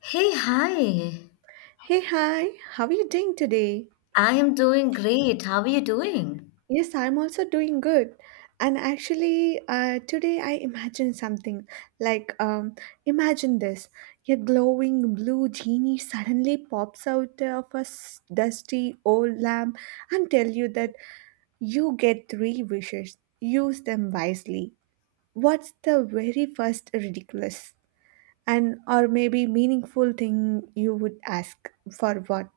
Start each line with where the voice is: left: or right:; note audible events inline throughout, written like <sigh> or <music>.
left: Hey, hi.
right: Hey, hi, how are you doing today?
left: I am doing great. How are you doing?
right: Yes, I'm also doing good. And actually, today I imagined something like, imagine this, a glowing blue genie suddenly pops out of a dusty old lamp and tell you that you get three wishes. Use them wisely. What's the very first ridiculous and or maybe meaningful thing you would ask for what?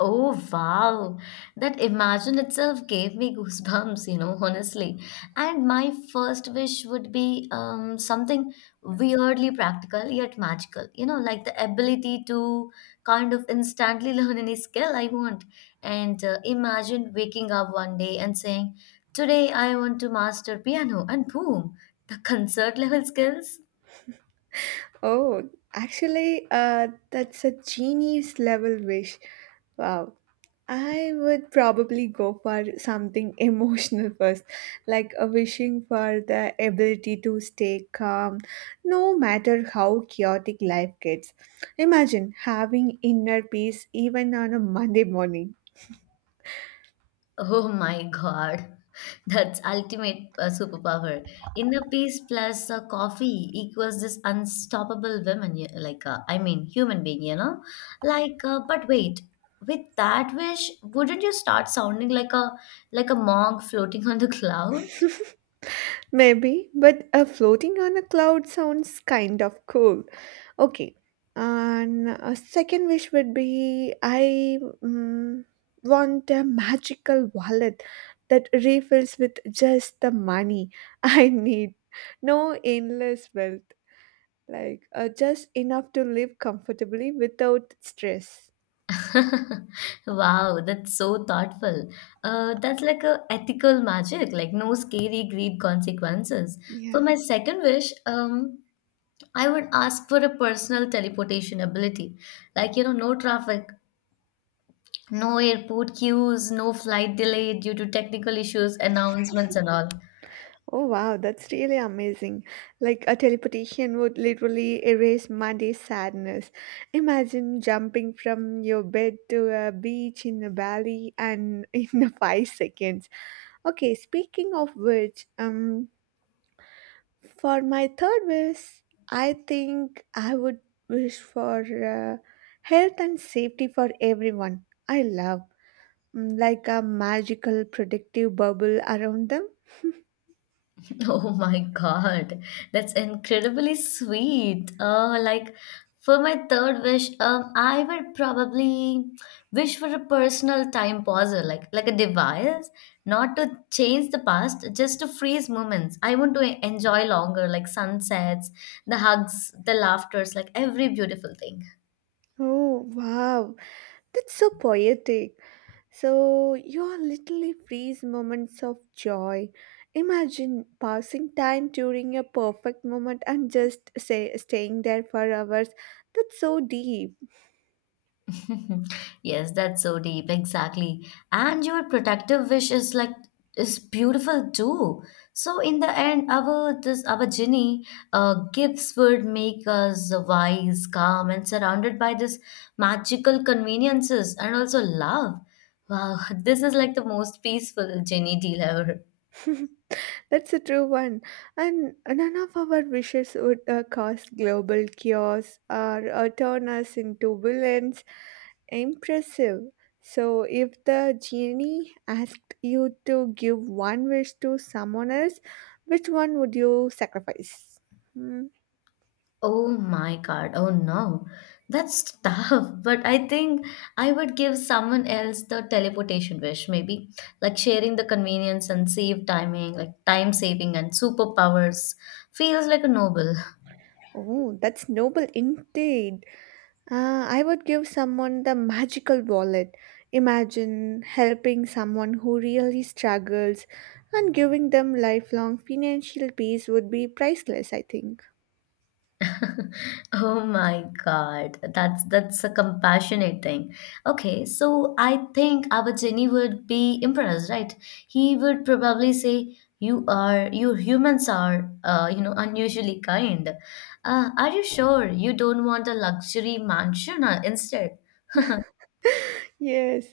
left: Oh, wow. That imagine itself gave me goosebumps, you know, honestly. And my first wish would be something weirdly practical yet magical, you know, like the ability to kind of instantly <laughs> learn any skill I want. And imagine waking up one day and saying, today I want to master piano, and boom, the concert level skills.
right: Oh, actually, that's a genius level wish. Wow. I would probably go for something <laughs> emotional first, like a wishing for the ability to stay calm no matter how chaotic life gets. Imagine having inner peace even on a Monday morning.
left: Oh my God. That's ultimate superpower. Inner peace plus coffee equals this unstoppable woman, like I mean, human being, you know. Like, but wait, with that wish, wouldn't you start sounding like a monk floating on the cloud?
right: <laughs> Maybe, but floating on a cloud sounds kind of cool. Okay, and a second wish would be I want a magical wallet that refills with just the money <laughs> I need. No endless wealth, like just enough to live comfortably without stress.
left: <laughs> Wow, that's so thoughtful. That's like a ethical magic, like no scary greed consequences. For
right: Yeah.
left: my second wish. I would ask for a personal teleportation ability. Like, you know, no traffic, no airport queues, no flight delay due to technical issues, announcements, and all.
right: Oh wow, that's really amazing. Like a teleportation would literally erase Monday's sadness. Imagine jumping from your bed to a beach in a valley and <laughs> in a 5 seconds. Okay, speaking of which, for my third wish, I think I would wish for uh, health and safety for everyone. I love like a magical protective bubble around them.
left: <laughs> Oh my God, that's incredibly sweet. Like for my third wish, I would probably wish for a personal time pauser, like a device, not to change the past, just to freeze moments. I want to enjoy longer, like sunsets, the hugs, the laughters, like every beautiful thing.
right: Oh wow, that's so poetic. So, your literally freeze moments of joy. Imagine passing time during a perfect moment and just say staying there for hours. That's so deep.
left: <laughs> Yes, that's so deep, exactly. And your protective wish is is beautiful too. So in the end, our genie gifts would make us wise, calm, and surrounded by this magical conveniences and also love. Wow, <laughs> this is like the most peaceful genie deal ever.
right: <laughs> That's a true one. And none of our wishes would cause global chaos or turn us into villains. Impressive. So, if the genie asked you to give one wish to someone else, which one would you sacrifice? Hmm.
left: Oh my God. Oh no. That's tough. <laughs> But I think I would give someone else the teleportation wish, maybe like sharing the convenience and save timing, like time saving and superpowers feels like a noble. <laughs>
right: Oh, that's noble indeed. I would give someone the magical wallet. Imagine helping someone who really struggles and giving them lifelong financial peace would be priceless, I think.
left: <laughs> Oh my God, that's a compassionate thing. Okay, so I think our Jenny would be impressed, right? He would probably say, "You are, you humans are, you know, unusually kind. Are you sure you don't want a luxury mansion instead?"
right: Yes,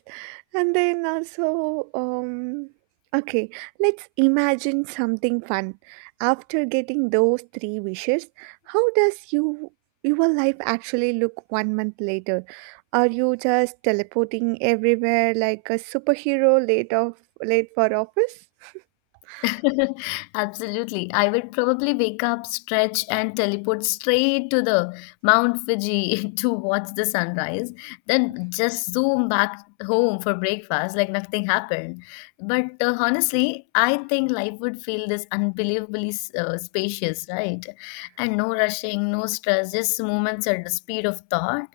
right: and then also, okay, let's imagine something fun. After getting those three wishes, how does your life actually look one month later? Are you just teleporting everywhere like a superhero late of late for office?
left: <laughs> Absolutely. I would probably wake up, stretch, and teleport straight to the Mount Fuji <laughs> to watch the sunrise, then just zoom back home for breakfast like nothing happened. But honestly, I think life would feel this unbelievably spacious, right? And no rushing, no stress, just moments at the speed of thought.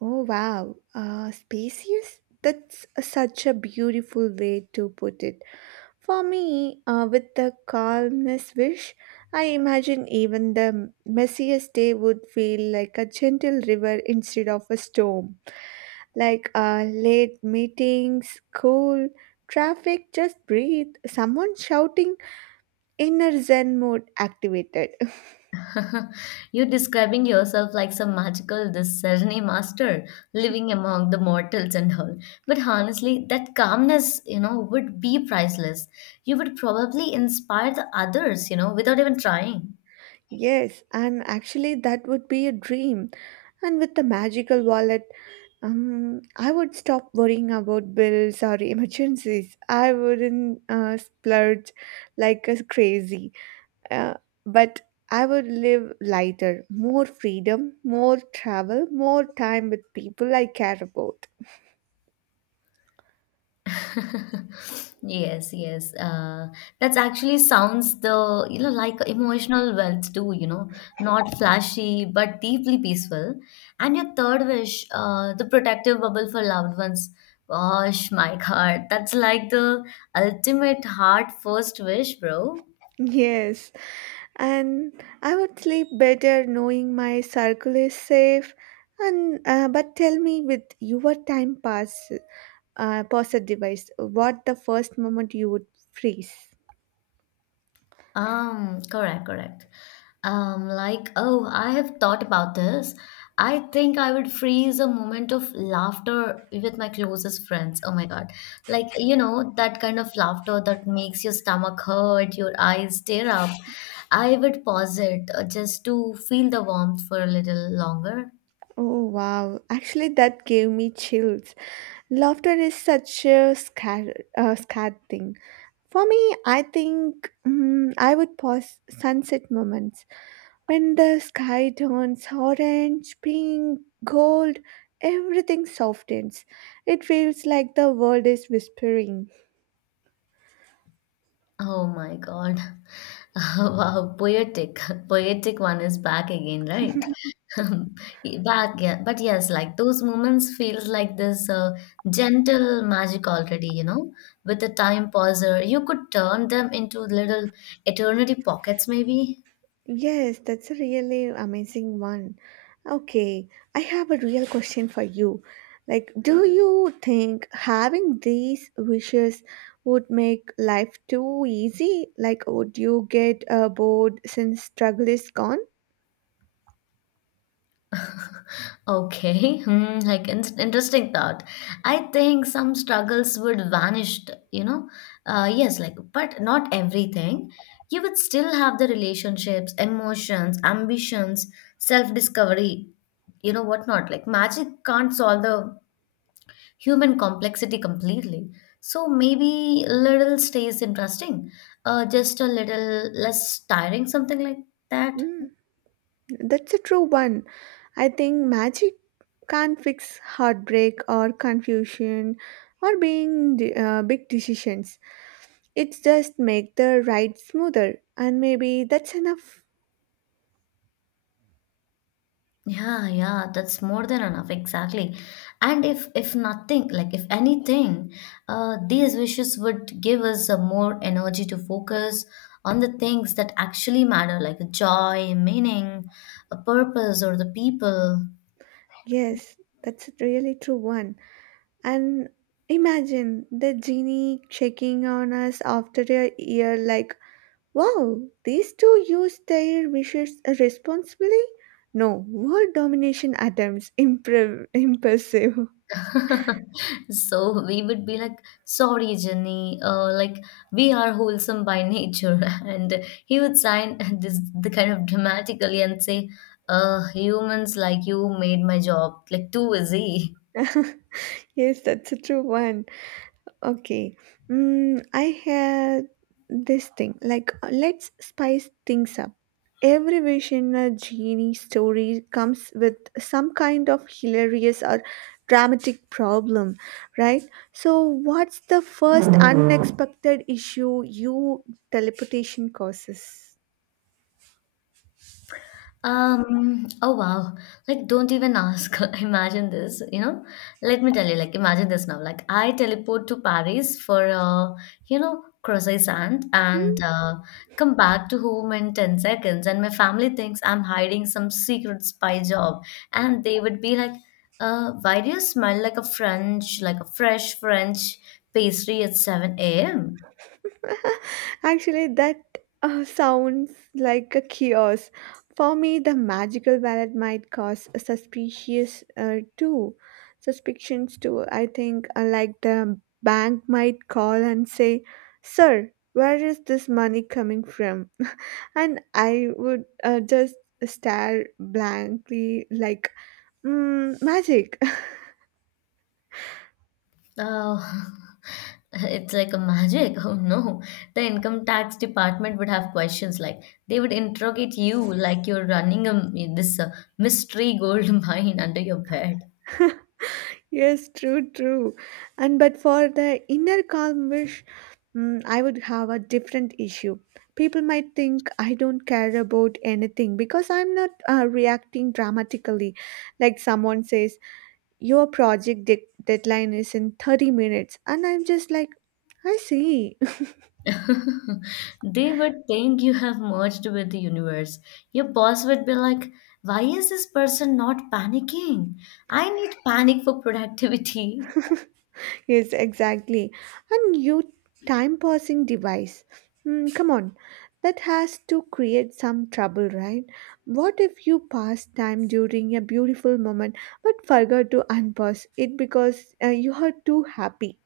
right: Oh wow, spacious. That's such a beautiful way to put it. For me, with the calmness wish, I imagine even the messiest day would feel like a gentle river instead of a storm. Like late meetings, school, traffic, just breathe. Someone shouting, inner Zen mode activated.
left: <laughs> You're describing yourself like some magical this discerning master living among the mortals and all. But honestly, that calmness, you know, would be priceless. You would probably inspire the others, you know, without even trying.
right: Yes, and actually, that would be a dream. And with the magical wallet, I would stop worrying about bills or <laughs> emergencies. I wouldn't splurge like a crazy, uh, but I would live lighter, more freedom, more travel, more time with people I care about. <laughs>
left: <laughs> Yes, yes. That's actually sounds the, you know, like emotional wealth too, you know, not flashy but deeply peaceful. And your third wish, the protective bubble for loved ones. Gosh, my <laughs> God, that's like the ultimate heart first wish, bro.
right: Yes, and I would sleep better knowing my circle is safe. And but tell me, with your time passes. Pause a device. What the first moment you would freeze?
left: Correct. Like, oh, I have thought about this. I think I would freeze a moment of laughter with my closest friends. Oh my God. Like, you know, that kind of laughter that makes your stomach hurt, your eyes tear up. I would pause it just to feel the warmth for a little longer.
right: Oh wow! Actually, that gave me chills. Laughter is such a scared thing. For me, I think I would pause sunset moments when the sky turns orange, pink, gold. Everything softens. It feels like the world is whispering.
left: Oh my God. <laughs> Wow, poetic. <laughs> Poetic one is back again, right? <laughs> But yes, like those moments feels like this gentle magic already, you know, with a time pauser. You could turn them into little eternity pockets, maybe.
right: Yes, that's a really amazing one. Okay, I have a real question for you. Like, do you think having these wishes would make life too easy? Like, would you get bored since struggle is gone?
left: Okay, <laughs> hmm, like in interesting thought. I think some struggles would vanish, you know. Yes, like, but not everything. You would still have the relationships, emotions, ambitions, self-discovery, you know, whatnot. Like magic can't solve the human complexity completely. So maybe little stays interesting, just a little less tiring, something like that.
right: Mm, that's a true one. I think magic can't fix heartbreak or confusion or being big decisions. It just make the ride smoother, and maybe that's enough.
left: Yeah, yeah, that's more than enough, exactly. And if nothing, like if anything, these wishes would give us a more energy to focus on the things that actually matter, like joy, meaning, a purpose, or the people.
right: Yes, that's a really true one. And imagine the genie checking on us after a year, like, wow, these two used their wishes responsibly? No, world domination attempts, <laughs> impressive.
left: <laughs> So we would be like, sorry, Jenny, like we are wholesome by nature. <laughs> And he would sign this the kind of dramatically and say, humans like you made my job like too easy.
right: <laughs> Yes, that's a true one. Okay. Mm, I had this thing like, let's spice things up. Every wish in a genie story comes with some kind of hilarious or dramatic problem, right? So, what's the first unexpected issue you teleportation causes?
left: Oh wow. Like, don't even ask. <laughs> Imagine this, you know? Let me tell you, like, imagine this now. Like, I teleport to Paris for, you know, croissant and
right: Hmm?
left: come back to home in 10 seconds. And my family thinks I'm hiding some secret spy job. And they would be like, why do you smell like a French, like a fresh French pastry at 7 a.m.?
right: <laughs> Actually, that sounds like a chaos. For me, the magical ballot might cause a suspicions too. I think, like the bank might call and say, "Sir, where is this money coming from?" <laughs> And I would just stare blankly, like, magic. <laughs>
left: Oh, <laughs> it's like a magic. <laughs> Oh no. The income tax department would have questions like they would interrogate you like you're running a this mystery gold <laughs> mine under your bed.
right: Yes, true, true. And but for the inner calm wish, I would have a different issue. People might think I don't care about anything because I'm not reacting dramatically. Like someone says, your project deadline is in 30 minutes, and I'm just like, I see.
left: <laughs> They would think you have merged with the universe. Your boss would be like, "Why is this person not panicking? I need panic for productivity." <laughs>
right: Yes, exactly. And you time passing device. Come on, that has to create some trouble, right? What if you pass time during a beautiful moment but forgot to unpause it because you are too happy?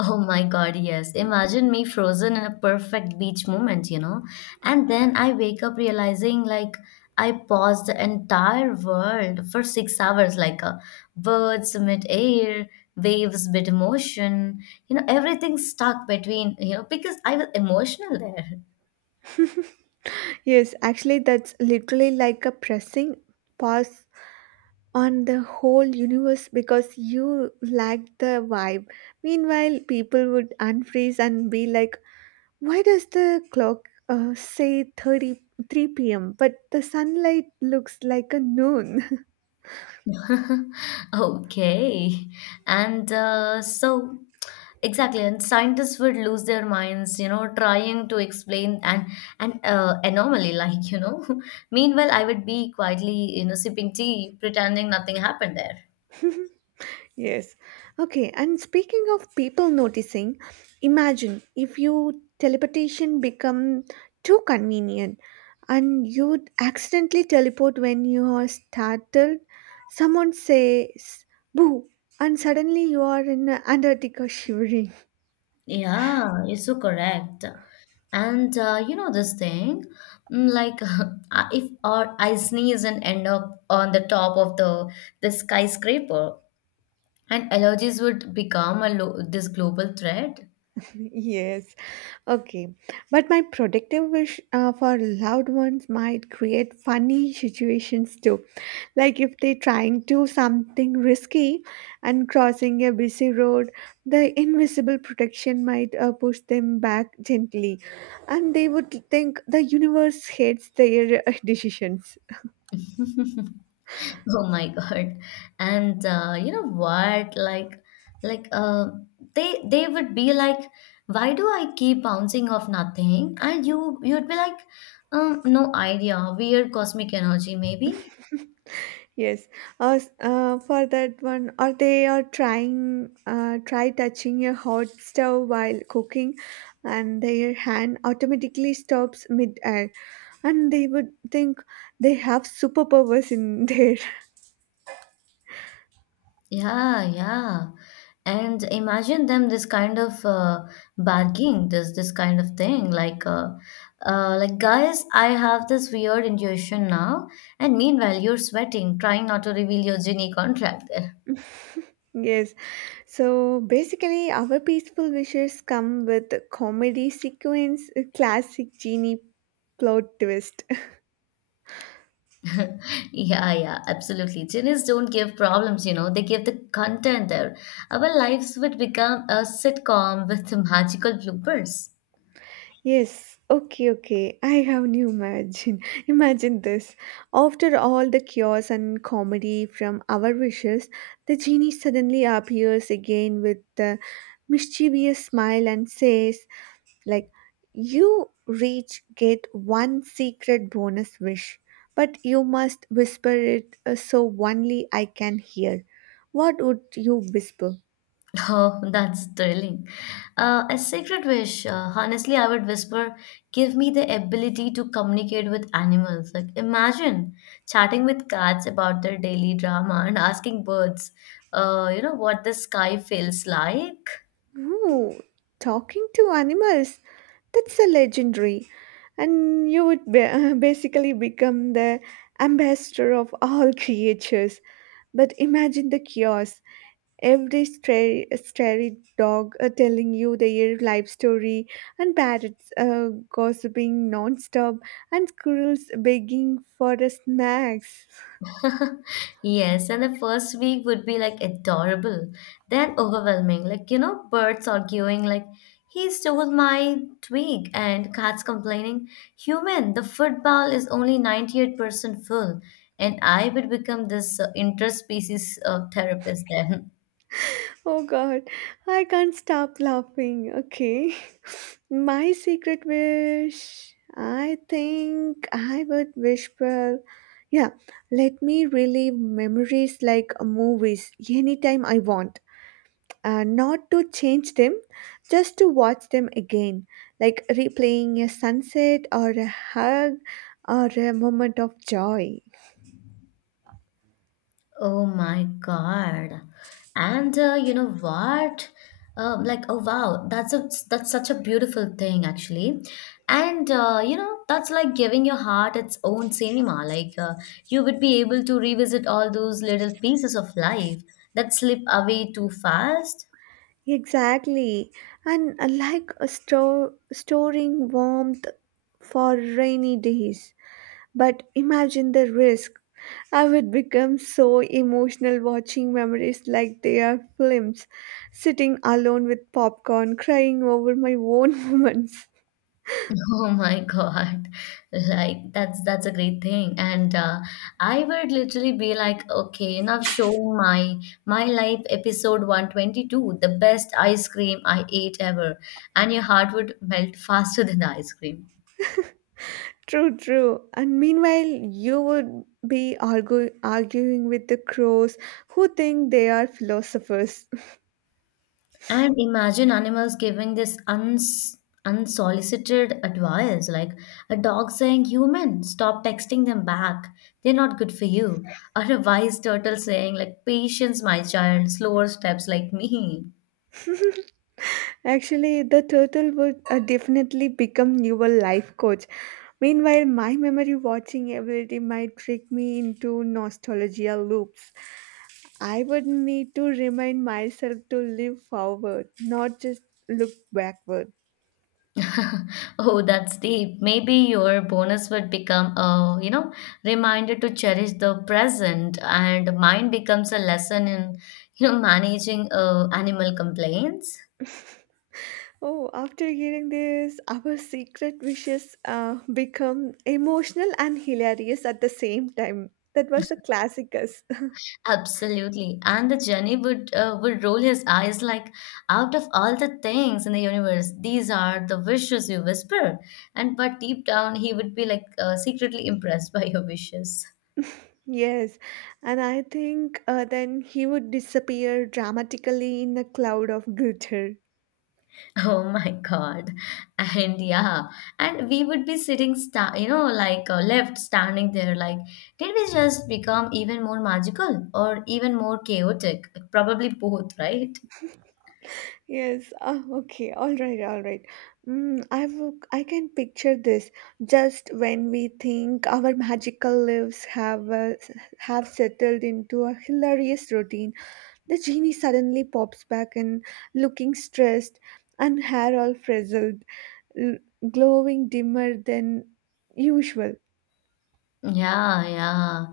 left: Oh my God, yes. Imagine me frozen in a perfect beach moment, you know? And then I wake up realizing like I paused the entire world for 6 hours, like a birds mid-air, waves mid-motion, you know, everything stuck between, you know, because I was emotional there.
right: Yes, actually, that's literally like a pressing pause on the whole universe because you lack the vibe. Meanwhile, people would unfreeze and be like, why does the clock say 33 p.m., but the sunlight looks like a noon?
left: <laughs> Okay. And Exactly, and scientists would lose their minds, you know, trying to explain an anomaly, <laughs> like you know. <laughs> Meanwhile, I would be quietly, you know, sipping tea, pretending nothing happened there.
right: <laughs> Yes. Okay, and speaking of people noticing, imagine if your teleportation become too convenient and you accidentally teleport when you are startled. Someone says, boo, and suddenly you are in Antarctica <laughs> shivering.
left: Yeah, you're so correct. And you know this thing, mm, like <laughs> if or I sneeze and end up on the top of the skyscraper, and allergies would become a this global threat.
right: <laughs> Yes. Okay. But my protective wish for loved ones might create funny situations too. Like if they're trying to something risky and crossing a busy road, the invisible protection might push them back gently, and they would think the universe hates their <laughs> decisions.
left: <laughs> <laughs> Oh my God. And you know what? Like they would be like, why do I keep bouncing off nothing? And you'd be like, no idea. Weird cosmic energy, maybe.
right: Yes. For that one, or they are try touching a hot stove while cooking, and their hand automatically stops mid-air, and they would think they have superpowers in there.
left: Yeah, yeah. And imagine them this kind of bargaining, this kind of thing. Like guys, I have this weird intuition now, and meanwhile you're sweating, trying not to reveal your genie contract. <laughs>
right: <laughs> Yes. So basically, our peaceful wishes come with a comedy sequence, a classic genie plot twist.
left: Yeah, yeah, absolutely. Genies don't give problems, you know, they give the content there. Our lives would become a sitcom with magical bloopers. <laughs>
right: Yes, okay, okay. I have new imagine. <laughs> Imagine this. After all the chaos and comedy from our wishes, the genie suddenly appears again with the mischievous smile and says, like, you reach get one secret bonus wish, but you must whisper it so only I can hear. What would you whisper?
left: Oh, that's thrilling. A secret wish. Honestly, I would whisper, give me the ability to communicate with animals. Like, imagine chatting with cats about their daily drama and asking birds, you know, what the sky feels like.
right: Oh, talking to animals. That's a legendary. And you would <laughs> basically become the ambassador of all <laughs> creatures. But imagine the chaos. Every stray dog telling you their life story, and parrots gossiping non-stop, and squirrels begging for the snacks.
left: <laughs> Yes, and the first week would be like adorable, then overwhelming. Like, you know, birds arguing, like, he stole my twig, and cats complaining, human, the football is only 98% full. And I would become this interspecies therapist then.
right: Oh God, I can't stop laughing. Okay. <laughs> My secret wish, I think I would wish for, yeah, let me relive memories like movies anytime I want. Not to change them, just to watch them again, like replaying a sunset or a hug or a moment of joy.
left: Oh my God. And you know what? Like oh wow, that's such a beautiful thing actually. And you know that's like giving your heart its own cinema. Like you would be able to revisit all those little pieces of life that slip away too fast.
right: Exactly. And like a storing warmth for rainy days. But imagine the risk. I would become so emotional watching memories like they are films, sitting alone with popcorn, crying over my own <laughs> moments.
left: <laughs> Oh my God. Like that's a great thing. And I would literally be like, okay, enough showing my life episode 122, the best ice cream I ate ever. And your heart would melt <laughs> faster than the ice cream.
right: True, true. And meanwhile, you would be arguing with the crows who think they are philosophers.
left: And imagine animals giving this unsolicited advice, like a dog saying, "Human, stop texting them back. They're not good for you." Or a wise turtle saying, "Like patience, my child, slower steps like me."
right: Actually, the turtle would definitely become your life coach. Meanwhile, my memory watching ability might trick me into nostalgia loops. I would need to remind myself to live forward, not just look backward.
left: <laughs> Oh, that's deep. Maybe your bonus would become a, you know, reminder to cherish the present, and mine becomes a lesson in, you know, managing animal complaints.
right: Oh, after hearing this, our secret wishes become emotional and hilarious at the same time. That was a classic.
left: Absolutely. And the Jenny would roll his eyes like, out of all the things in the universe, these are the wishes you whisper. And but deep down, he would be like secretly impressed by your wishes. <laughs>
right: Yes, and I think then he would disappear dramatically in a cloud of glitter.
left: Oh my God. And yeah, and we would be sitting, you know, like left standing there, like, did we just become even more magical or even more chaotic? Probably both, right?
right: Yes, ah. Okay, all right, all right. I can picture this just when we think our magical lives have settled into a hilarious routine. The genie suddenly pops back and looking stressed and hair all frizzled, l- glowing dimmer than usual.
left: Yeah, yeah.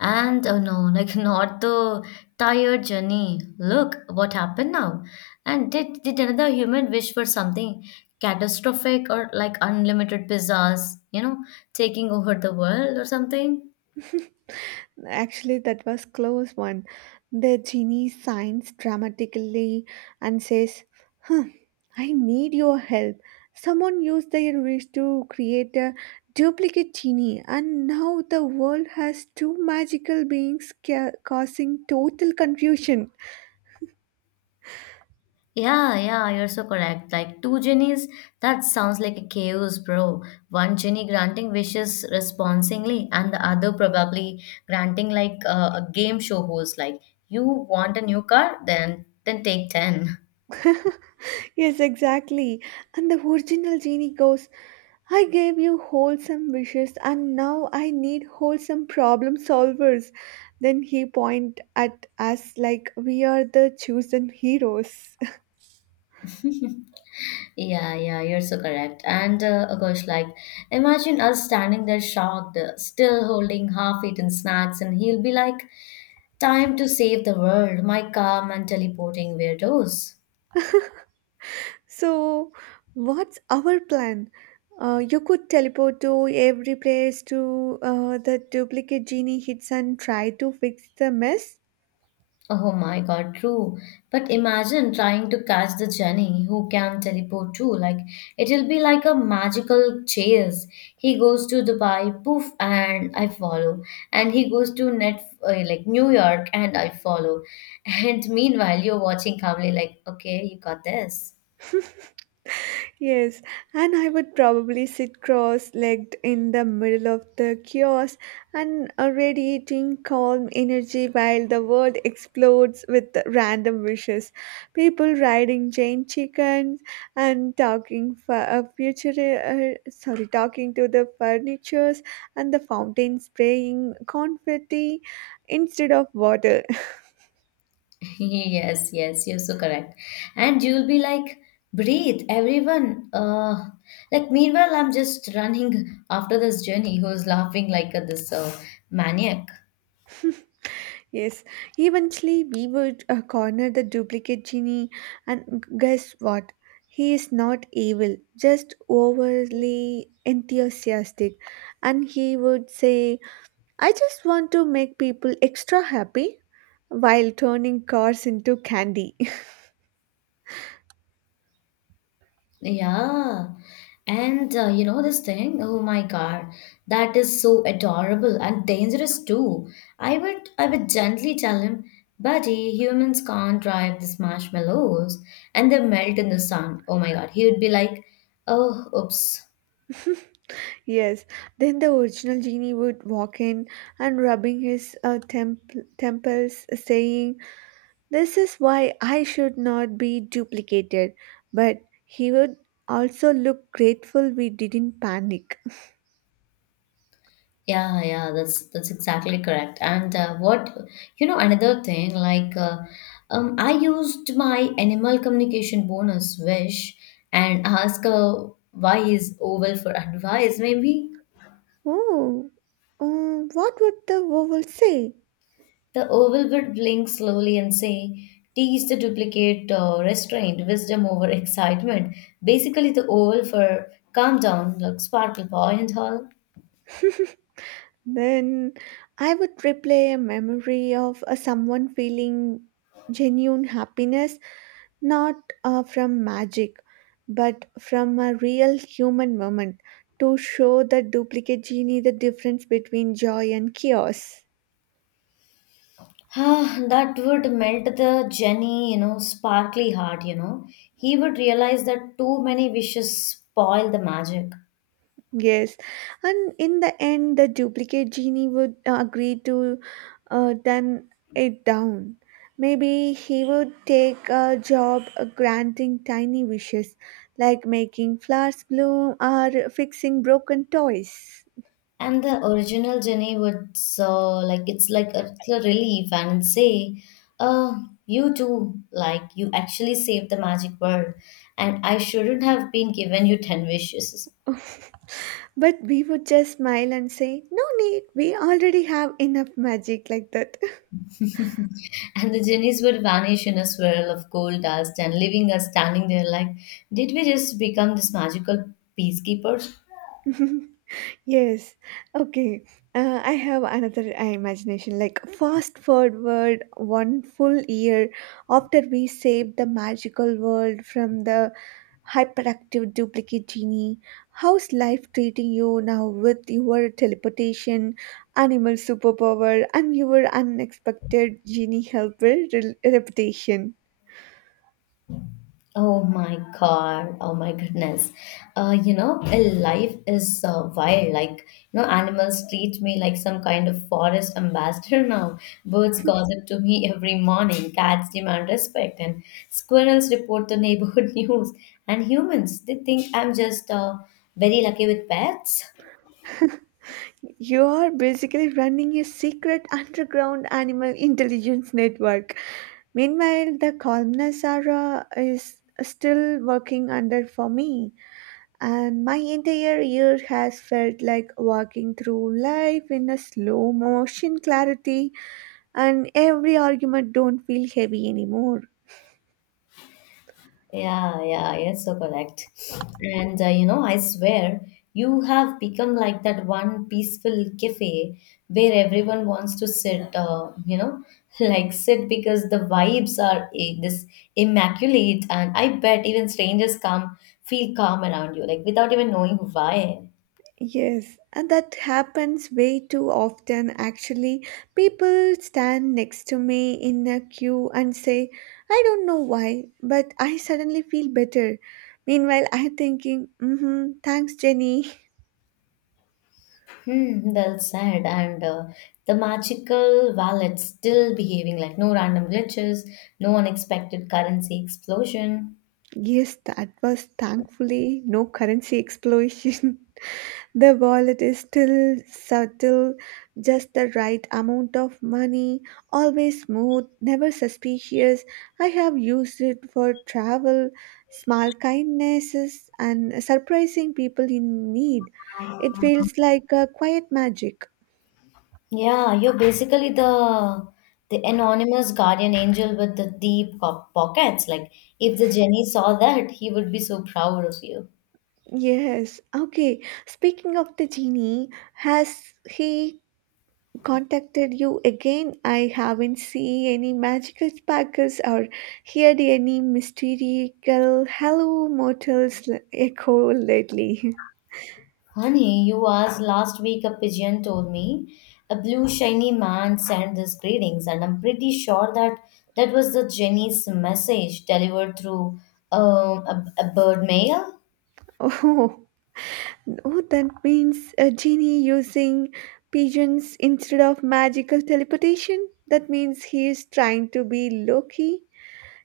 left: And oh no, <laughs> like not the tired journey. Look what happened now. And did another human wish for something catastrophic or like unlimited pizzas, you know, taking over the world or something?
right: <laughs> Actually, that was close one. The genie signs dramatically and says, "Hmm, I need your help. Someone used their wish to create a duplicate genie, and now the world has two magical beings causing total confusion." <laughs>
left: Yeah, yeah, you're so correct. Like two genies, that sounds like a chaos, bro. One genie granting wishes responsingly, and the other probably granting like a game show host. Like, you want a new car, then take ten.
right: Yes, exactly. And the original genie goes, I gave you wholesome wishes and now I need wholesome problem solvers. Then he point at us like we are the chosen heroes. <laughs>
left: <laughs> Yeah, yeah, you're so correct. And oh gosh, like imagine us standing there shocked, still holding half-eaten snacks, and he'll be like, "Time to save the world." My calm and teleporting weirdos.
right: So what's our plan? You could teleport to every place to, the duplicate genie hits and try to fix the mess.
left: Oh my God, true. But imagine trying to catch the Jenny who can teleport too. Like it'll be like a magical chase. He goes to Dubai, poof, and I follow. And he goes to net like New York, and I follow. <laughs> And meanwhile, you're watching calmly, like, okay, you got this.
right: <laughs> Yes, and I would probably sit cross legged in the middle of the kiosk, and radiating calm energy while the world explodes with random wishes. People riding Jane chickens and talking for future, sorry, talking to the furnitures and the fountain spraying confetti instead of water.
left: <laughs> Yes, yes, you're so correct. And you'll be like, breathe, everyone. Like, meanwhile, I'm just running after this journey who's laughing like this maniac.
right: Yes, eventually we would corner the duplicate genie, and guess what? He is not evil, just overly enthusiastic. And he would say, I just want to make people extra happy while turning cars into candy.
left: Yeah. And you know this thing? Oh my God, that is so adorable and dangerous too. I would gently tell him, buddy, humans can't drive these marshmallows and they melt in the sun. Oh my God, he would be like, oh, oops.
right: <laughs> Yes, then the original genie would walk in and rubbing his temples, saying, this is why I should not be duplicated, but he would also look grateful we didn't panic.
left: Yeah, yeah, that's exactly correct. And what you know, another thing like I used my animal communication bonus wish and ask why is oval for advice. Maybe
right: Oh, what would the vowel say?
left: the oval would blink slowly and say, "Tease the duplicate restraint, wisdom over <laughs> excitement." Basically, the oval for calm down, like sparkle boy and all.
right: <laughs> Then I would replay a memory of someone feeling genuine happiness, not from magic, but from a real human moment to show the duplicate genie the difference between joy and chaos.
left: Ah, that would melt the Jenny, you know, sparkly heart, you know. He would realize that too many wishes spoil the magic.
right: Yes, and in the end, the duplicate genie would agree to dumb it down. Maybe he would take a job granting tiny wishes, like making flowers bloom or fixing broken toys.
left: And the original Jenny would, so like, it's like it's a relief and say, uh, you too, like, you actually saved the magic world. And I shouldn't have been given you 10 wishes.
right: <laughs> But we would just smile and say, no need, we already have enough magic like that.
left: <laughs> And the genies would vanish in a swirl of gold dust and leaving us standing there like, did we just become this magical peacekeepers?
right: <laughs> Yes. Okay. I have another imagination. Like fast forward one full year after we saved the magical world from the hyperactive duplicate genie. How's life treating you now with your teleportation, animal superpower, and your unexpected genie helper reputation?
left: Oh my God. Oh my goodness. You know, a life is wild. Like, you know, animals treat me like some kind of forest ambassador now. Birds gossip to me every morning. Cats demand respect. And squirrels report the neighborhood <laughs> news. And humans, they think I'm just very lucky with pets.
right: You are basically running a secret underground animal intelligence network. Meanwhile, the columnist Sarah is still working under for me, and my entire year has felt like walking through life in a slow motion clarity, and every argument don't feel heavy anymore.
left: Yeah, yeah, yes, so correct. And you know, I swear you have become like that one peaceful cafe where everyone wants to sit, you know, <laughs> like sit because the vibes are this immaculate. And I bet even strangers come, feel calm around you, like without even knowing why.
right: Yes, and that happens way too often actually. People stand next to me in a queue and say, I don't know why, but I suddenly feel better. Meanwhile, I'm thinking, mm-hmm, thanks, Jenny. <laughs>
left: Hmm, well said. And the magical wallet still behaving like no random glitches, no unexpected currency explosion.
right: Yes, that was thankfully no currency explosion. <laughs> The wallet is still subtle, just the right amount of money, always smooth, never suspicious. I have used it for travel, small kindnesses, and surprising people in need. It feels like a quiet magic.
left: Yeah, you're basically the anonymous guardian angel with the deep pockets. Like if the Jenny saw that, he would be so proud of you.
right: Yes, okay. Speaking of the genie, has he contacted you again? I haven't seen any magical sparkles or heard any mystical hello mortals echo lately. <laughs>
left: Honey, you asked last week a pigeon told me a blue shiny man sent these greetings, and I'm pretty sure that was the Jenny's message delivered through um, a bird mail.
right: Oh, no, that means a genie using pigeons instead of magical teleportation. That means he is trying to be Loki.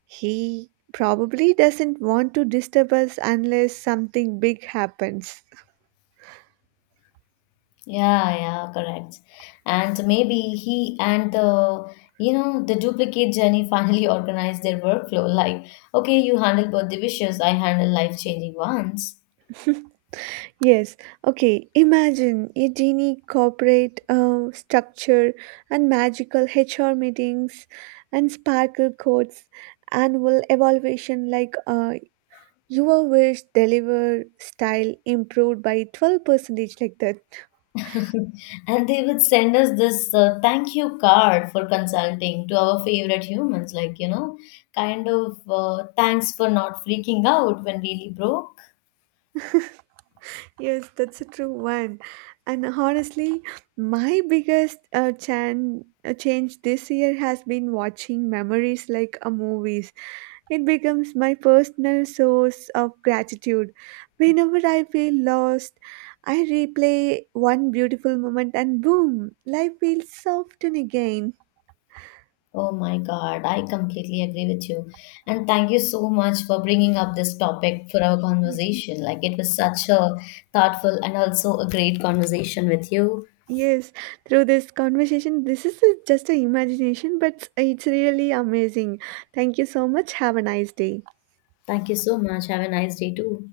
right: He probably doesn't want to disturb us unless something big happens.
left: Yeah, yeah, correct. And maybe he and the you know the duplicate journey finally <laughs> organized their workflow. Like, okay, you handle birthday wishes, I handle life changing ones.
right: <laughs> Yes, okay. Imagine a genie corporate structure and magical HR meetings and sparkle codes, annual evaluation like your wish deliver style improved by 12 percentage like that.
left: <laughs> And they would send us this thank you card for consulting to our favorite humans, like you know, kind of thanks for not freaking out when really broke.
right: Yes, that's a true one. And honestly, my biggest change this year has been watching memories like a movies. It becomes my personal source of gratitude. Whenever I feel lost, I replay one beautiful moment and boom, life feels softened again.
left: Oh my God, I completely agree with you. And thank you so much for bringing up this topic for our
right: Yes,
left: conversation. Like, it was such a thoughtful and also a great conversation with you.
right: Yes, through this conversation, this is just an imagination, but it's really amazing. Thank you so much. Have a nice day.
left: Thank you so much. Have a nice day, too.